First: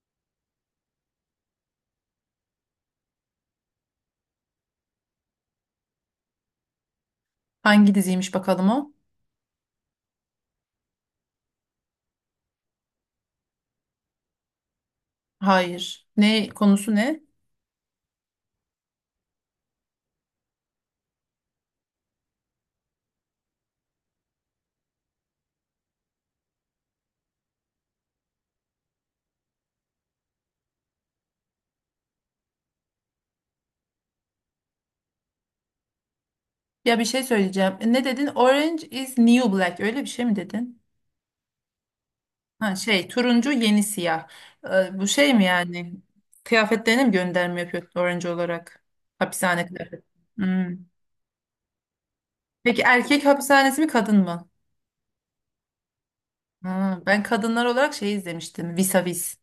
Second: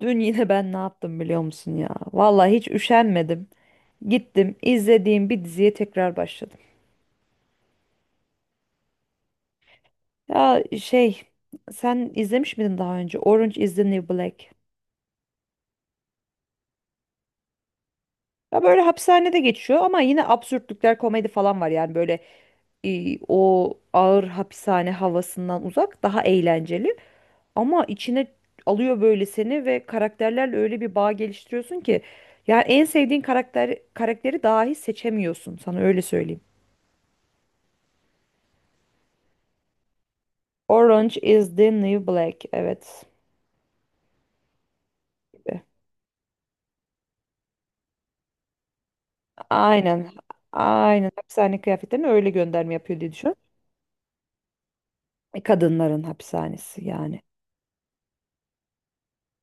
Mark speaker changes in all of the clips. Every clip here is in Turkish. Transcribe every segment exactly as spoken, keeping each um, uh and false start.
Speaker 1: Dün yine ben ne yaptım biliyor musun ya? Vallahi hiç üşenmedim. Gittim izlediğim bir diziye tekrar başladım.
Speaker 2: Hangi diziymiş bakalım o?
Speaker 1: Ya şey sen izlemiş miydin daha önce Orange is the New Black?
Speaker 2: Hayır. Ne konusu ne?
Speaker 1: Ya böyle hapishanede geçiyor ama yine absürtlükler komedi falan var yani böyle e, o ağır hapishane havasından uzak daha eğlenceli ama içine alıyor böyle seni ve karakterlerle öyle bir bağ geliştiriyorsun ki yani en sevdiğin karakter karakteri dahi seçemiyorsun sana öyle söyleyeyim.
Speaker 2: Ya bir şey söyleyeceğim. E, Ne dedin? Orange is new black. Öyle bir şey mi dedin?
Speaker 1: Orange is the New Black.
Speaker 2: Ha
Speaker 1: Evet.
Speaker 2: şey turuncu yeni siyah. E, bu şey mi yani? Kıyafetlerine mi gönderme yapıyor orange olarak? Hapishane kıyafeti.
Speaker 1: Aynen.
Speaker 2: Hmm.
Speaker 1: Aynen. Hapishane kıyafetlerine öyle gönderme
Speaker 2: Peki
Speaker 1: yapıyor diye
Speaker 2: erkek
Speaker 1: düşün.
Speaker 2: hapishanesi mi kadın mı?
Speaker 1: E, Kadınların hapishanesi
Speaker 2: Ha, ben
Speaker 1: yani.
Speaker 2: kadınlar olarak şey izlemiştim. Vis a Vis.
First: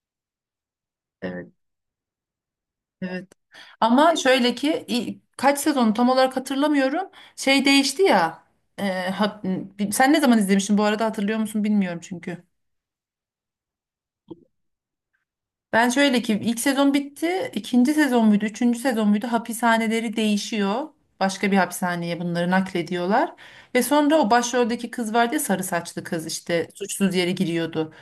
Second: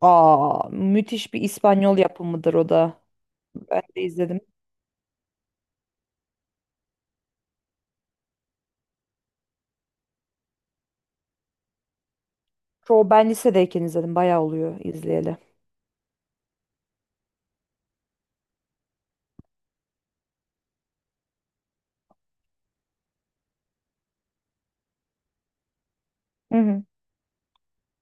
Speaker 1: Aa, müthiş bir
Speaker 2: Evet.
Speaker 1: İspanyol yapımıdır o da.
Speaker 2: Evet.
Speaker 1: Ben de
Speaker 2: Ama
Speaker 1: izledim.
Speaker 2: şöyle ki i- kaç sezonu tam olarak hatırlamıyorum. Şey değişti ya. e, ha- Sen ne zaman izlemiştin bu arada, hatırlıyor musun bilmiyorum çünkü.
Speaker 1: Çoğu ben lisedeyken izledim. Bayağı oluyor izleyeli.
Speaker 2: Ben şöyle ki ilk sezon bitti. İkinci sezon muydu? Üçüncü sezon muydu? Hapishaneleri değişiyor. Başka bir hapishaneye bunları naklediyorlar. Ve sonra o başroldeki kız vardı ya, sarı saçlı kız
Speaker 1: Hı
Speaker 2: işte
Speaker 1: hı.
Speaker 2: suçsuz yere giriyordu.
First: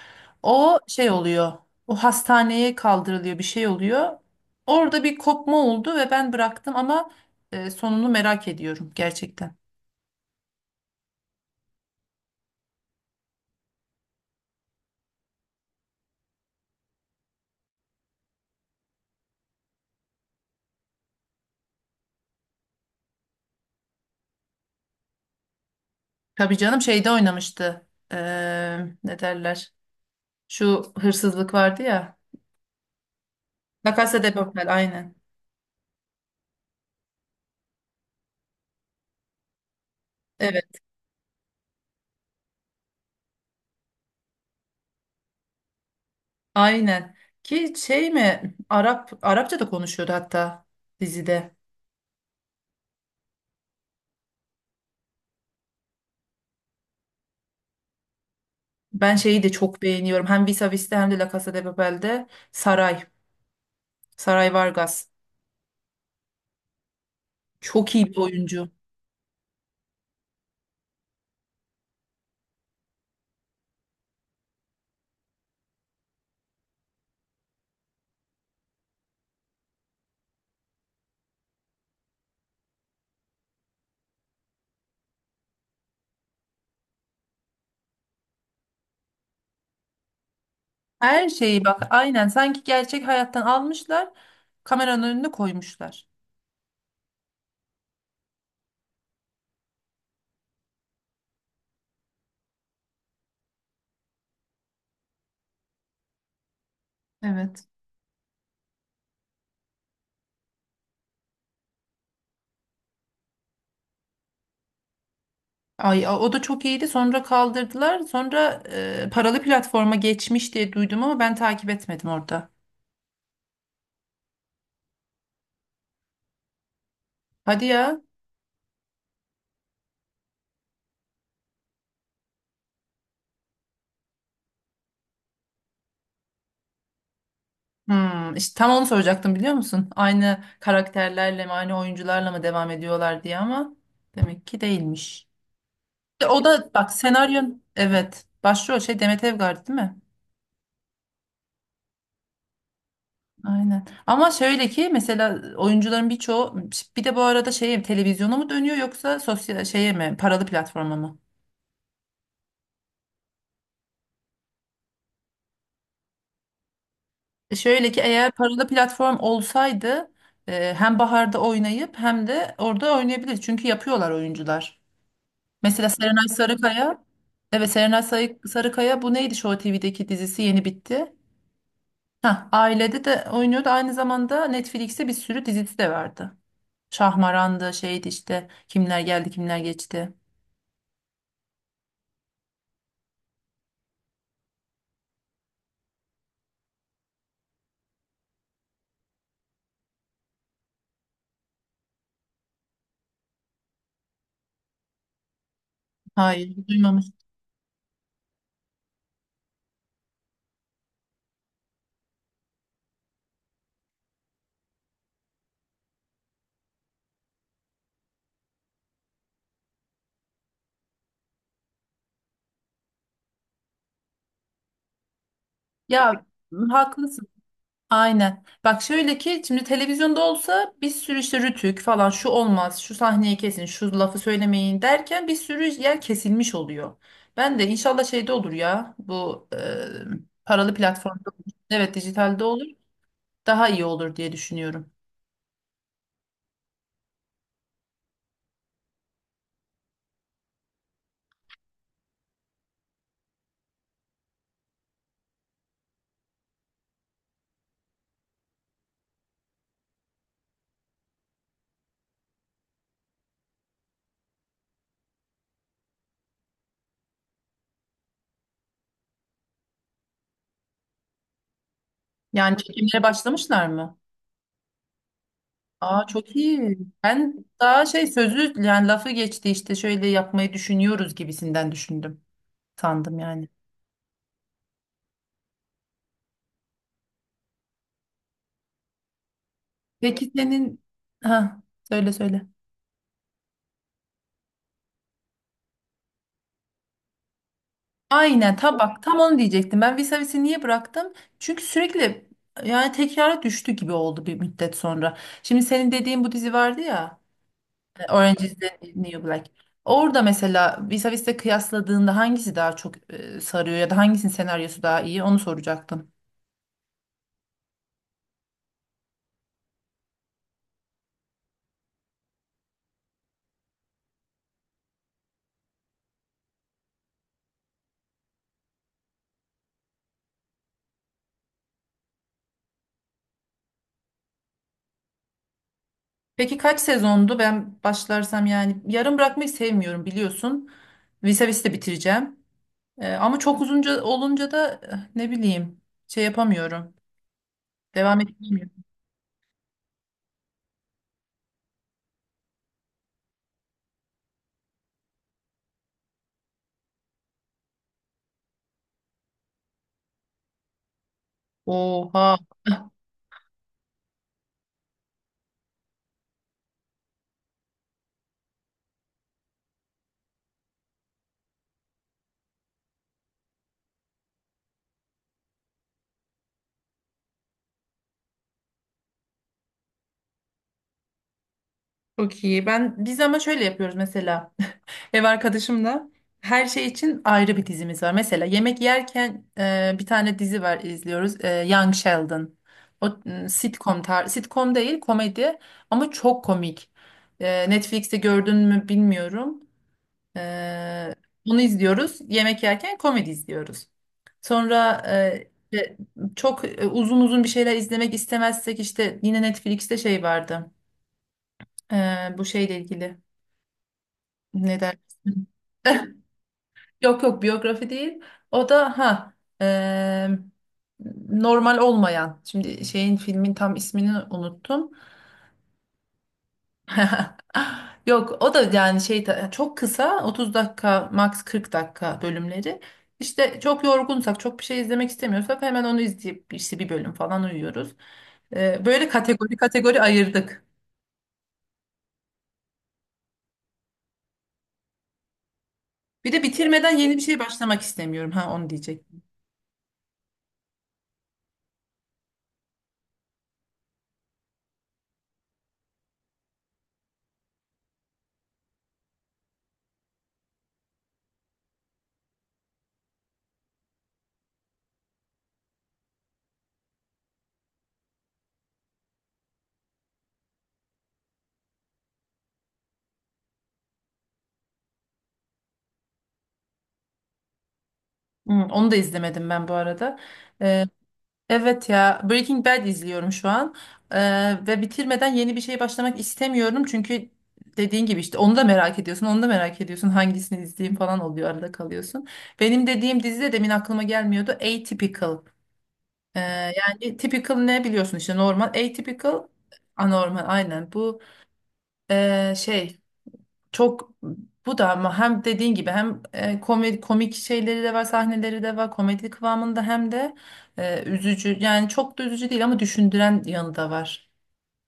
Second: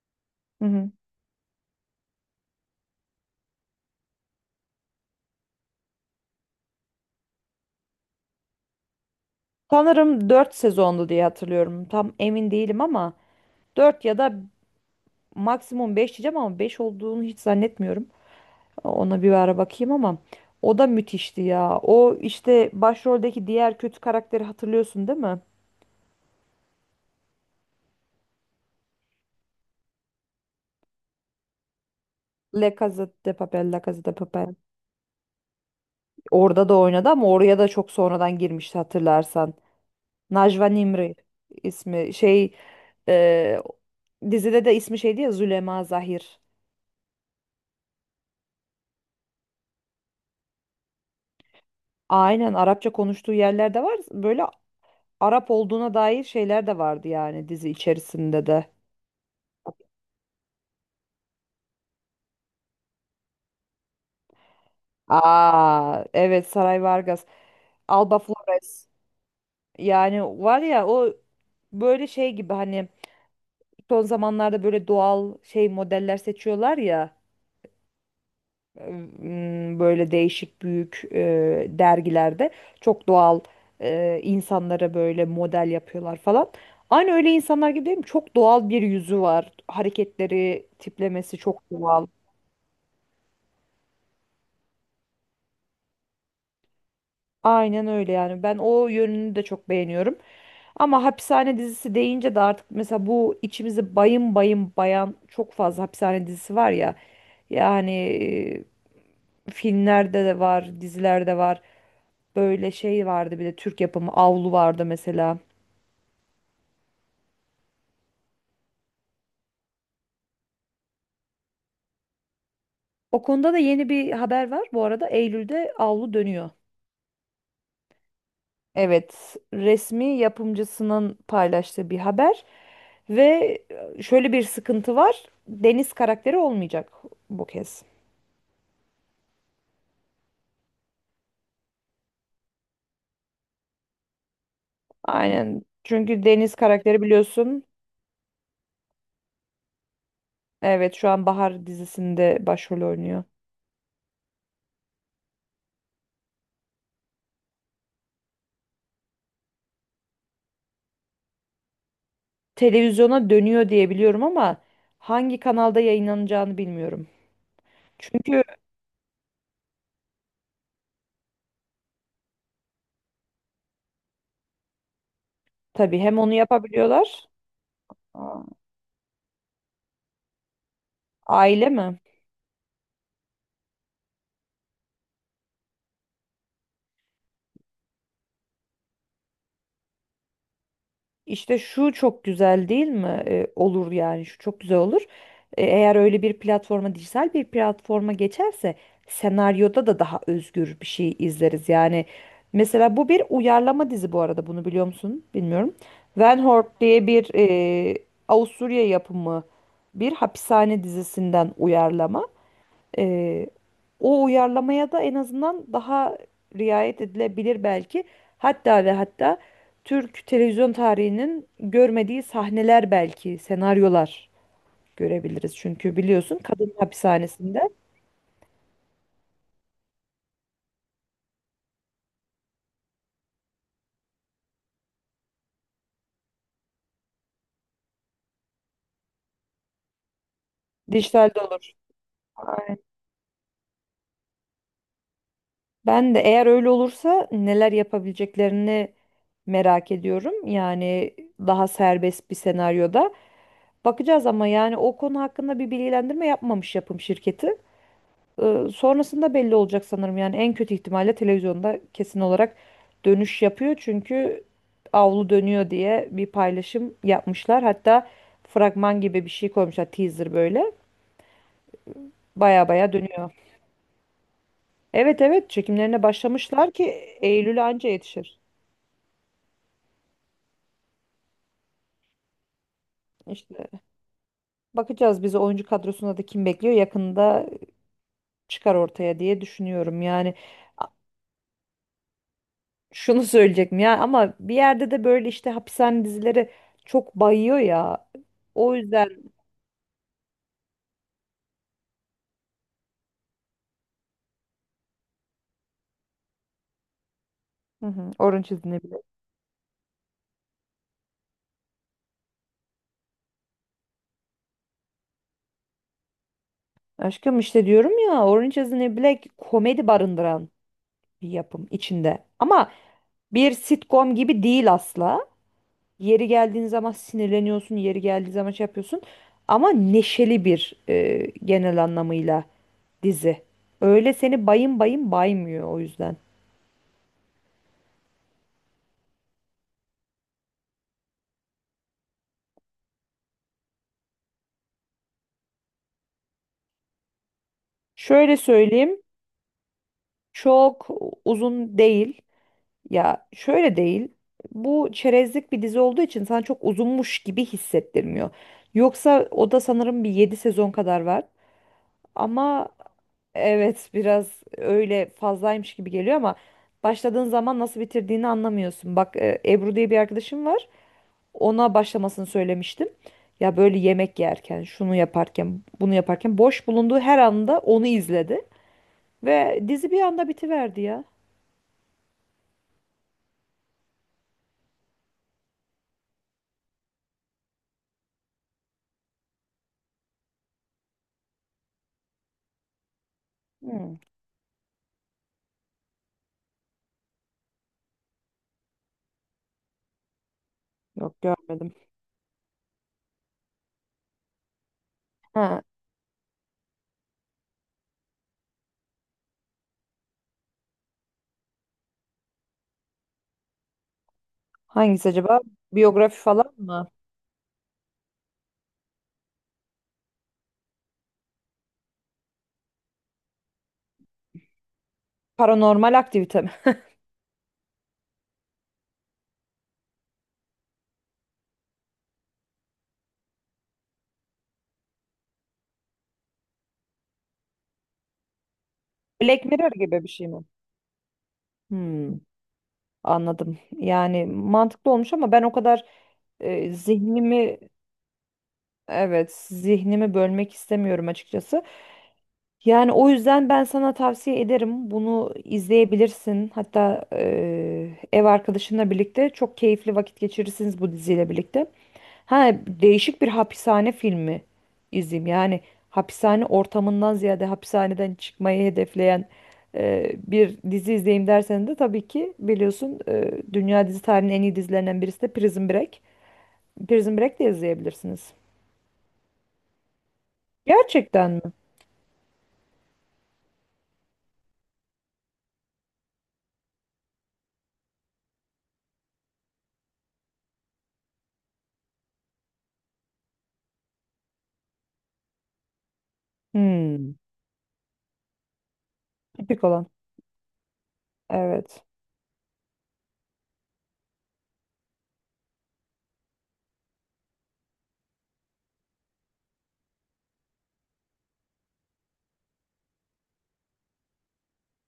Speaker 1: Hı
Speaker 2: O
Speaker 1: hı.
Speaker 2: şey oluyor. O hastaneye kaldırılıyor, bir şey oluyor. Orada bir kopma oldu ve ben bıraktım ama e, sonunu merak ediyorum gerçekten.
Speaker 1: Sanırım dört sezondu diye hatırlıyorum. Tam emin değilim ama dört ya da maksimum beş diyeceğim ama beş olduğunu hiç zannetmiyorum. Ona bir ara bakayım ama o da müthişti ya. O işte başroldeki diğer kötü karakteri hatırlıyorsun değil mi?
Speaker 2: Tabii canım şeyde oynamıştı. Eee, ne derler? Şu hırsızlık vardı ya.
Speaker 1: La Casa de Papel, La
Speaker 2: La
Speaker 1: Casa de
Speaker 2: Casa de
Speaker 1: Papel.
Speaker 2: Papel aynen.
Speaker 1: Orada da oynadı ama oraya da çok sonradan girmişti hatırlarsan. Najwa
Speaker 2: Evet,
Speaker 1: Nimri ismi şey e, dizide de ismi şeydi ya Züleyma Zahir.
Speaker 2: aynen. Ki şey mi? Arap Arapça da konuşuyordu hatta dizide.
Speaker 1: Aynen Arapça konuştuğu yerlerde var. Böyle Arap olduğuna dair şeyler de vardı yani dizi içerisinde de.
Speaker 2: Ben şeyi de çok beğeniyorum. Hem Vis a Vis'te hem de La Casa de Papel'de Saray. Saray Vargas.
Speaker 1: Aa evet Saray Vargas,
Speaker 2: Çok iyi bir
Speaker 1: Alba
Speaker 2: oyuncu.
Speaker 1: Flores. Yani var ya o böyle şey gibi hani son zamanlarda böyle doğal şey modeller seçiyorlar ya ım, böyle değişik büyük e, dergilerde çok doğal e, insanlara böyle model yapıyorlar falan. Aynı öyle insanlar gibi değil mi? Çok doğal bir yüzü var. Hareketleri,
Speaker 2: Her
Speaker 1: tiplemesi çok
Speaker 2: şeyi bak
Speaker 1: doğal.
Speaker 2: aynen sanki gerçek hayattan almışlar, kameranın önüne koymuşlar.
Speaker 1: Aynen öyle yani. Ben o yönünü de çok beğeniyorum. Ama hapishane dizisi deyince de artık mesela bu içimizi bayım bayım bayan çok fazla hapishane dizisi var ya.
Speaker 2: Evet.
Speaker 1: Yani e, filmlerde de var, dizilerde var. Böyle şey vardı bir de Türk yapımı Avlu vardı mesela.
Speaker 2: Ay a- o da çok iyiydi, sonra kaldırdılar, sonra e, paralı platforma geçmiş diye duydum ama ben takip etmedim orada.
Speaker 1: O konuda da yeni bir haber var. Bu arada Eylül'de Avlu dönüyor.
Speaker 2: Hadi ya.
Speaker 1: Evet, resmi yapımcısının paylaştığı bir haber ve şöyle bir sıkıntı var. Deniz karakteri olmayacak bu kez.
Speaker 2: Hmm, işte tam onu soracaktım biliyor musun? Aynı karakterlerle mi aynı oyuncularla mı devam ediyorlar diye, ama demek ki değilmiş.
Speaker 1: Aynen. Çünkü
Speaker 2: E, O
Speaker 1: Deniz
Speaker 2: da bak
Speaker 1: karakteri
Speaker 2: senaryon
Speaker 1: biliyorsun.
Speaker 2: evet başrol şey Demet Evgar değil mi?
Speaker 1: Evet, şu an Bahar dizisinde başrol oynuyor.
Speaker 2: Aynen. Ama şöyle ki mesela oyuncuların birçoğu, bir de bu arada şeye televizyona mı dönüyor yoksa sosyal şeye mi paralı platforma mı?
Speaker 1: Televizyona dönüyor diye biliyorum ama hangi kanalda yayınlanacağını bilmiyorum.
Speaker 2: E, Şöyle ki eğer
Speaker 1: Çünkü
Speaker 2: paralı platform olsaydı, e, hem baharda oynayıp hem de orada oynayabilir. Çünkü yapıyorlar oyuncular. Mesela
Speaker 1: tabii hem
Speaker 2: Serenay
Speaker 1: onu
Speaker 2: Sarıkaya,
Speaker 1: yapabiliyorlar.
Speaker 2: evet Serenay Sarı-
Speaker 1: Aa,
Speaker 2: Sarıkaya bu neydi Show T V'deki dizisi yeni bitti.
Speaker 1: Aile mi?
Speaker 2: Hah, ailede de oynuyordu. Aynı zamanda Netflix'te bir sürü dizisi de vardı. Şahmaran'dı şeydi işte, kimler geldi kimler geçti.
Speaker 1: İşte şu çok güzel değil mi? E, olur yani şu çok güzel olur. E, eğer öyle bir platforma, dijital bir platforma geçerse senaryoda da daha özgür bir şey izleriz. Yani mesela bu bir uyarlama dizi bu arada bunu biliyor musun? Bilmiyorum. Van
Speaker 2: Hayır,
Speaker 1: Hort
Speaker 2: duymamış.
Speaker 1: diye bir e, Avusturya yapımı bir hapishane dizisinden uyarlama. Ee, o uyarlamaya da en azından daha riayet edilebilir belki. Hatta ve hatta Türk televizyon tarihinin görmediği sahneler belki, senaryolar görebiliriz. Çünkü
Speaker 2: Ya
Speaker 1: biliyorsun kadın
Speaker 2: haklısın.
Speaker 1: hapishanesinde
Speaker 2: Aynen. Bak şöyle ki şimdi televizyonda olsa bir sürü işte Rütük falan şu olmaz, şu sahneyi kesin, şu lafı söylemeyin derken bir sürü yer kesilmiş oluyor. Ben de inşallah şeyde olur ya bu, e, paralı platformda
Speaker 1: dijitalde
Speaker 2: olur.
Speaker 1: olur.
Speaker 2: Evet dijitalde olur.
Speaker 1: Aynen.
Speaker 2: Daha iyi olur diye düşünüyorum.
Speaker 1: Ben de eğer öyle olursa neler yapabileceklerini merak ediyorum. Yani daha serbest bir senaryoda. Bakacağız ama yani o konu hakkında bir bilgilendirme yapmamış yapım şirketi. Ee, sonrasında belli olacak sanırım. Yani en kötü ihtimalle televizyonda kesin olarak dönüş yapıyor. Çünkü avlu dönüyor diye bir paylaşım yapmışlar. Hatta fragman gibi bir şey koymuşlar teaser böyle.
Speaker 2: Yani
Speaker 1: Baya baya
Speaker 2: çekimlere
Speaker 1: dönüyor.
Speaker 2: başlamışlar mı?
Speaker 1: Evet evet çekimlerine
Speaker 2: Aa çok
Speaker 1: başlamışlar
Speaker 2: iyi.
Speaker 1: ki
Speaker 2: Ben
Speaker 1: Eylül'e
Speaker 2: daha
Speaker 1: anca
Speaker 2: şey
Speaker 1: yetişir.
Speaker 2: sözü yani lafı geçti işte şöyle yapmayı düşünüyoruz gibisinden düşündüm. Sandım yani.
Speaker 1: İşte bakacağız bizi oyuncu kadrosunda da kim bekliyor yakında çıkar ortaya diye düşünüyorum.
Speaker 2: Peki
Speaker 1: Yani
Speaker 2: senin
Speaker 1: a-
Speaker 2: ha söyle söyle.
Speaker 1: şunu söyleyecektim ya ama bir yerde de böyle işte hapishane dizileri çok bayıyor ya.
Speaker 2: Aynen
Speaker 1: O
Speaker 2: tabak tam
Speaker 1: yüzden
Speaker 2: onu diyecektim. Ben Visavis'i niye bıraktım? Çünkü sürekli yani tekrara düştü gibi oldu bir müddet sonra. Şimdi senin dediğin bu dizi vardı ya,
Speaker 1: Hı hı.
Speaker 2: e, Orange
Speaker 1: Orange
Speaker 2: is
Speaker 1: is the
Speaker 2: the
Speaker 1: New Black.
Speaker 2: New Black. Orada mesela Visavis'le kıyasladığında hangisi daha çok e, sarıyor, ya da hangisinin senaryosu daha iyi onu soracaktım.
Speaker 1: Aşkım işte diyorum ya Orange is the New Black komedi barındıran bir yapım içinde. Ama bir sitcom gibi değil asla. Yeri geldiğin zaman sinirleniyorsun, yeri geldiği zaman şey yapıyorsun. Ama neşeli bir e, genel anlamıyla dizi. Öyle seni bayım bayım baymıyor o yüzden.
Speaker 2: Peki kaç sezondu? Ben başlarsam yani yarım bırakmayı sevmiyorum biliyorsun. Visavis'i de bitireceğim. E, ama çok uzunca olunca da eh, ne bileyim şey yapamıyorum. Devam
Speaker 1: Şöyle
Speaker 2: edemiyorum.
Speaker 1: söyleyeyim, çok uzun değil. Ya şöyle değil. Bu çerezlik bir dizi olduğu için sana çok uzunmuş gibi hissettirmiyor. Yoksa o da sanırım bir yedi sezon kadar var.
Speaker 2: Oha
Speaker 1: Ama evet biraz öyle fazlaymış gibi geliyor ama başladığın zaman nasıl bitirdiğini anlamıyorsun. Bak e, Ebru diye bir arkadaşım var. Ona başlamasını söylemiştim. Ya böyle yemek yerken, şunu yaparken, bunu yaparken boş bulunduğu her anda onu izledi ve dizi bir anda bitiverdi ya.
Speaker 2: çok iyi. Ben biz ama şöyle yapıyoruz mesela. Ev arkadaşımla her şey için ayrı bir dizimiz var. Mesela yemek yerken e, bir tane dizi var izliyoruz. E, Young Sheldon. O m,
Speaker 1: Hmm,
Speaker 2: sitcom tar sitcom değil komedi ama çok komik. E, Netflix'te gördün mü bilmiyorum. Ee,
Speaker 1: yok
Speaker 2: Bunu
Speaker 1: görmedim.
Speaker 2: izliyoruz. Yemek yerken komedi izliyoruz. Sonra e,
Speaker 1: Ha.
Speaker 2: işte çok e, uzun uzun bir şeyler izlemek istemezsek işte yine Netflix'te şey vardı. Ee, bu şeyle ilgili. Ne
Speaker 1: Hangisi acaba?
Speaker 2: dersin?
Speaker 1: Biyografi falan mı?
Speaker 2: Yok yok biyografi değil. O da ha e, normal olmayan. Şimdi şeyin filmin tam ismini unuttum.
Speaker 1: Paranormal aktivite mi?
Speaker 2: Yok o da yani şey ta- çok kısa otuz dakika max kırk dakika bölümleri. İşte çok yorgunsak, çok bir şey izlemek istemiyorsak, hemen onu izleyip işte bir bölüm falan uyuyoruz. Ee, böyle
Speaker 1: Black
Speaker 2: kategori
Speaker 1: Mirror
Speaker 2: kategori
Speaker 1: gibi bir şey mi?
Speaker 2: ayırdık.
Speaker 1: Hmm, anladım. Yani mantıklı olmuş ama ben o kadar
Speaker 2: Bir de
Speaker 1: e,
Speaker 2: bitirmeden yeni bir şey
Speaker 1: zihnimi
Speaker 2: başlamak istemiyorum ha onu diyecek.
Speaker 1: evet zihnimi bölmek istemiyorum açıkçası. Yani o yüzden ben sana tavsiye ederim. Bunu izleyebilirsin. Hatta eee, ev arkadaşınla birlikte çok keyifli vakit geçirirsiniz bu diziyle birlikte. Ha değişik bir hapishane filmi izleyeyim. Yani hapishane ortamından ziyade hapishaneden çıkmayı hedefleyen eee, bir dizi izleyeyim dersen de tabii ki biliyorsun eee, dünya dizi tarihinin en iyi dizilerinden birisi de Prison Break. Prison Break de izleyebilirsiniz.
Speaker 2: Hı, onu da izlemedim ben bu arada. Ee,
Speaker 1: Gerçekten mi?
Speaker 2: Evet ya, Breaking Bad izliyorum şu an. Ee, ve bitirmeden yeni bir şey başlamak istemiyorum çünkü dediğin gibi işte onu da merak ediyorsun, onu da merak ediyorsun, hangisini izleyeyim falan oluyor, arada kalıyorsun. Benim dediğim dizi de demin aklıma gelmiyordu, Atypical. Ee,
Speaker 1: Hmm.
Speaker 2: Yani typical ne biliyorsun işte normal, atypical
Speaker 1: Tipik olan.
Speaker 2: anormal aynen bu
Speaker 1: Evet.
Speaker 2: ee, şey. Çok, bu da ama hem dediğin gibi hem e, komik, komik şeyleri de var, sahneleri de var, komedi kıvamında, hem de e, üzücü. Yani çok da üzücü değil ama düşündüren yanı da var.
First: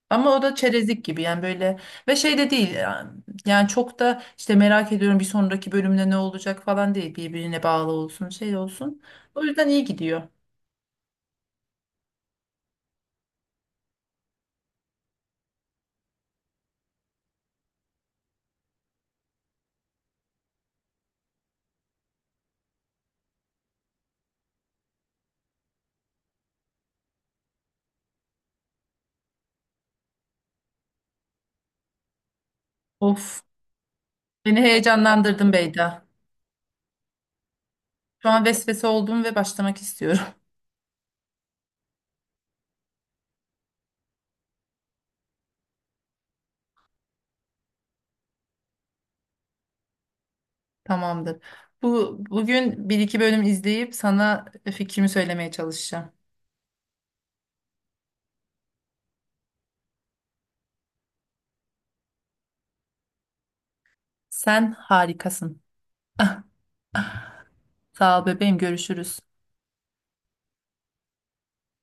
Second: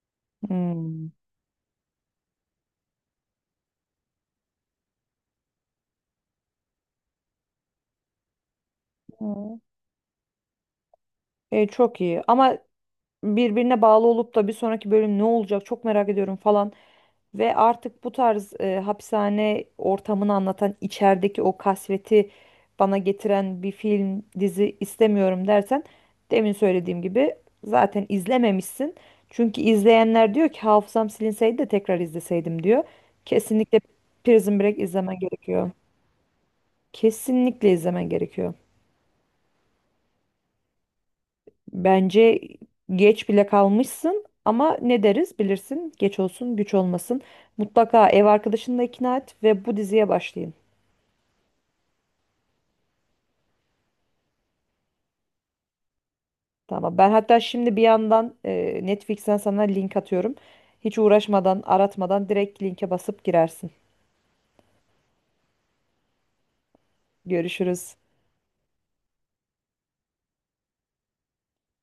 Speaker 2: Ama o da çerezlik
Speaker 1: Hmm.
Speaker 2: gibi yani böyle, ve şey de değil yani, yani çok da işte merak ediyorum bir sonraki bölümde ne olacak falan değil, birbirine bağlı olsun şey olsun. O
Speaker 1: Hı.
Speaker 2: yüzden iyi gidiyor.
Speaker 1: E, çok iyi ama birbirine bağlı olup da bir sonraki bölüm ne olacak çok merak ediyorum falan ve artık bu tarz e, hapishane ortamını anlatan içerideki o kasveti bana getiren bir film dizi istemiyorum dersen demin söylediğim gibi zaten izlememişsin. Çünkü izleyenler diyor ki hafızam silinseydi de tekrar izleseydim diyor.
Speaker 2: Of
Speaker 1: Kesinlikle Prison
Speaker 2: beni
Speaker 1: Break izlemen
Speaker 2: heyecanlandırdın
Speaker 1: gerekiyor.
Speaker 2: Beyda.
Speaker 1: Kesinlikle izlemen
Speaker 2: Şu an
Speaker 1: gerekiyor.
Speaker 2: vesvese oldum ve başlamak istiyorum.
Speaker 1: Bence geç bile kalmışsın ama ne deriz bilirsin geç olsun güç olmasın. Mutlaka ev arkadaşını da ikna et ve bu diziye başlayın.
Speaker 2: Tamamdır. Bu bugün bir iki bölüm izleyip sana fikrimi söylemeye çalışacağım.
Speaker 1: Tamam ben hatta şimdi bir yandan e, Netflix'ten sana link atıyorum. Hiç uğraşmadan aratmadan direkt linke basıp girersin.
Speaker 2: Sen harikasın.
Speaker 1: Görüşürüz.
Speaker 2: Sağ ol bebeğim, görüşürüz.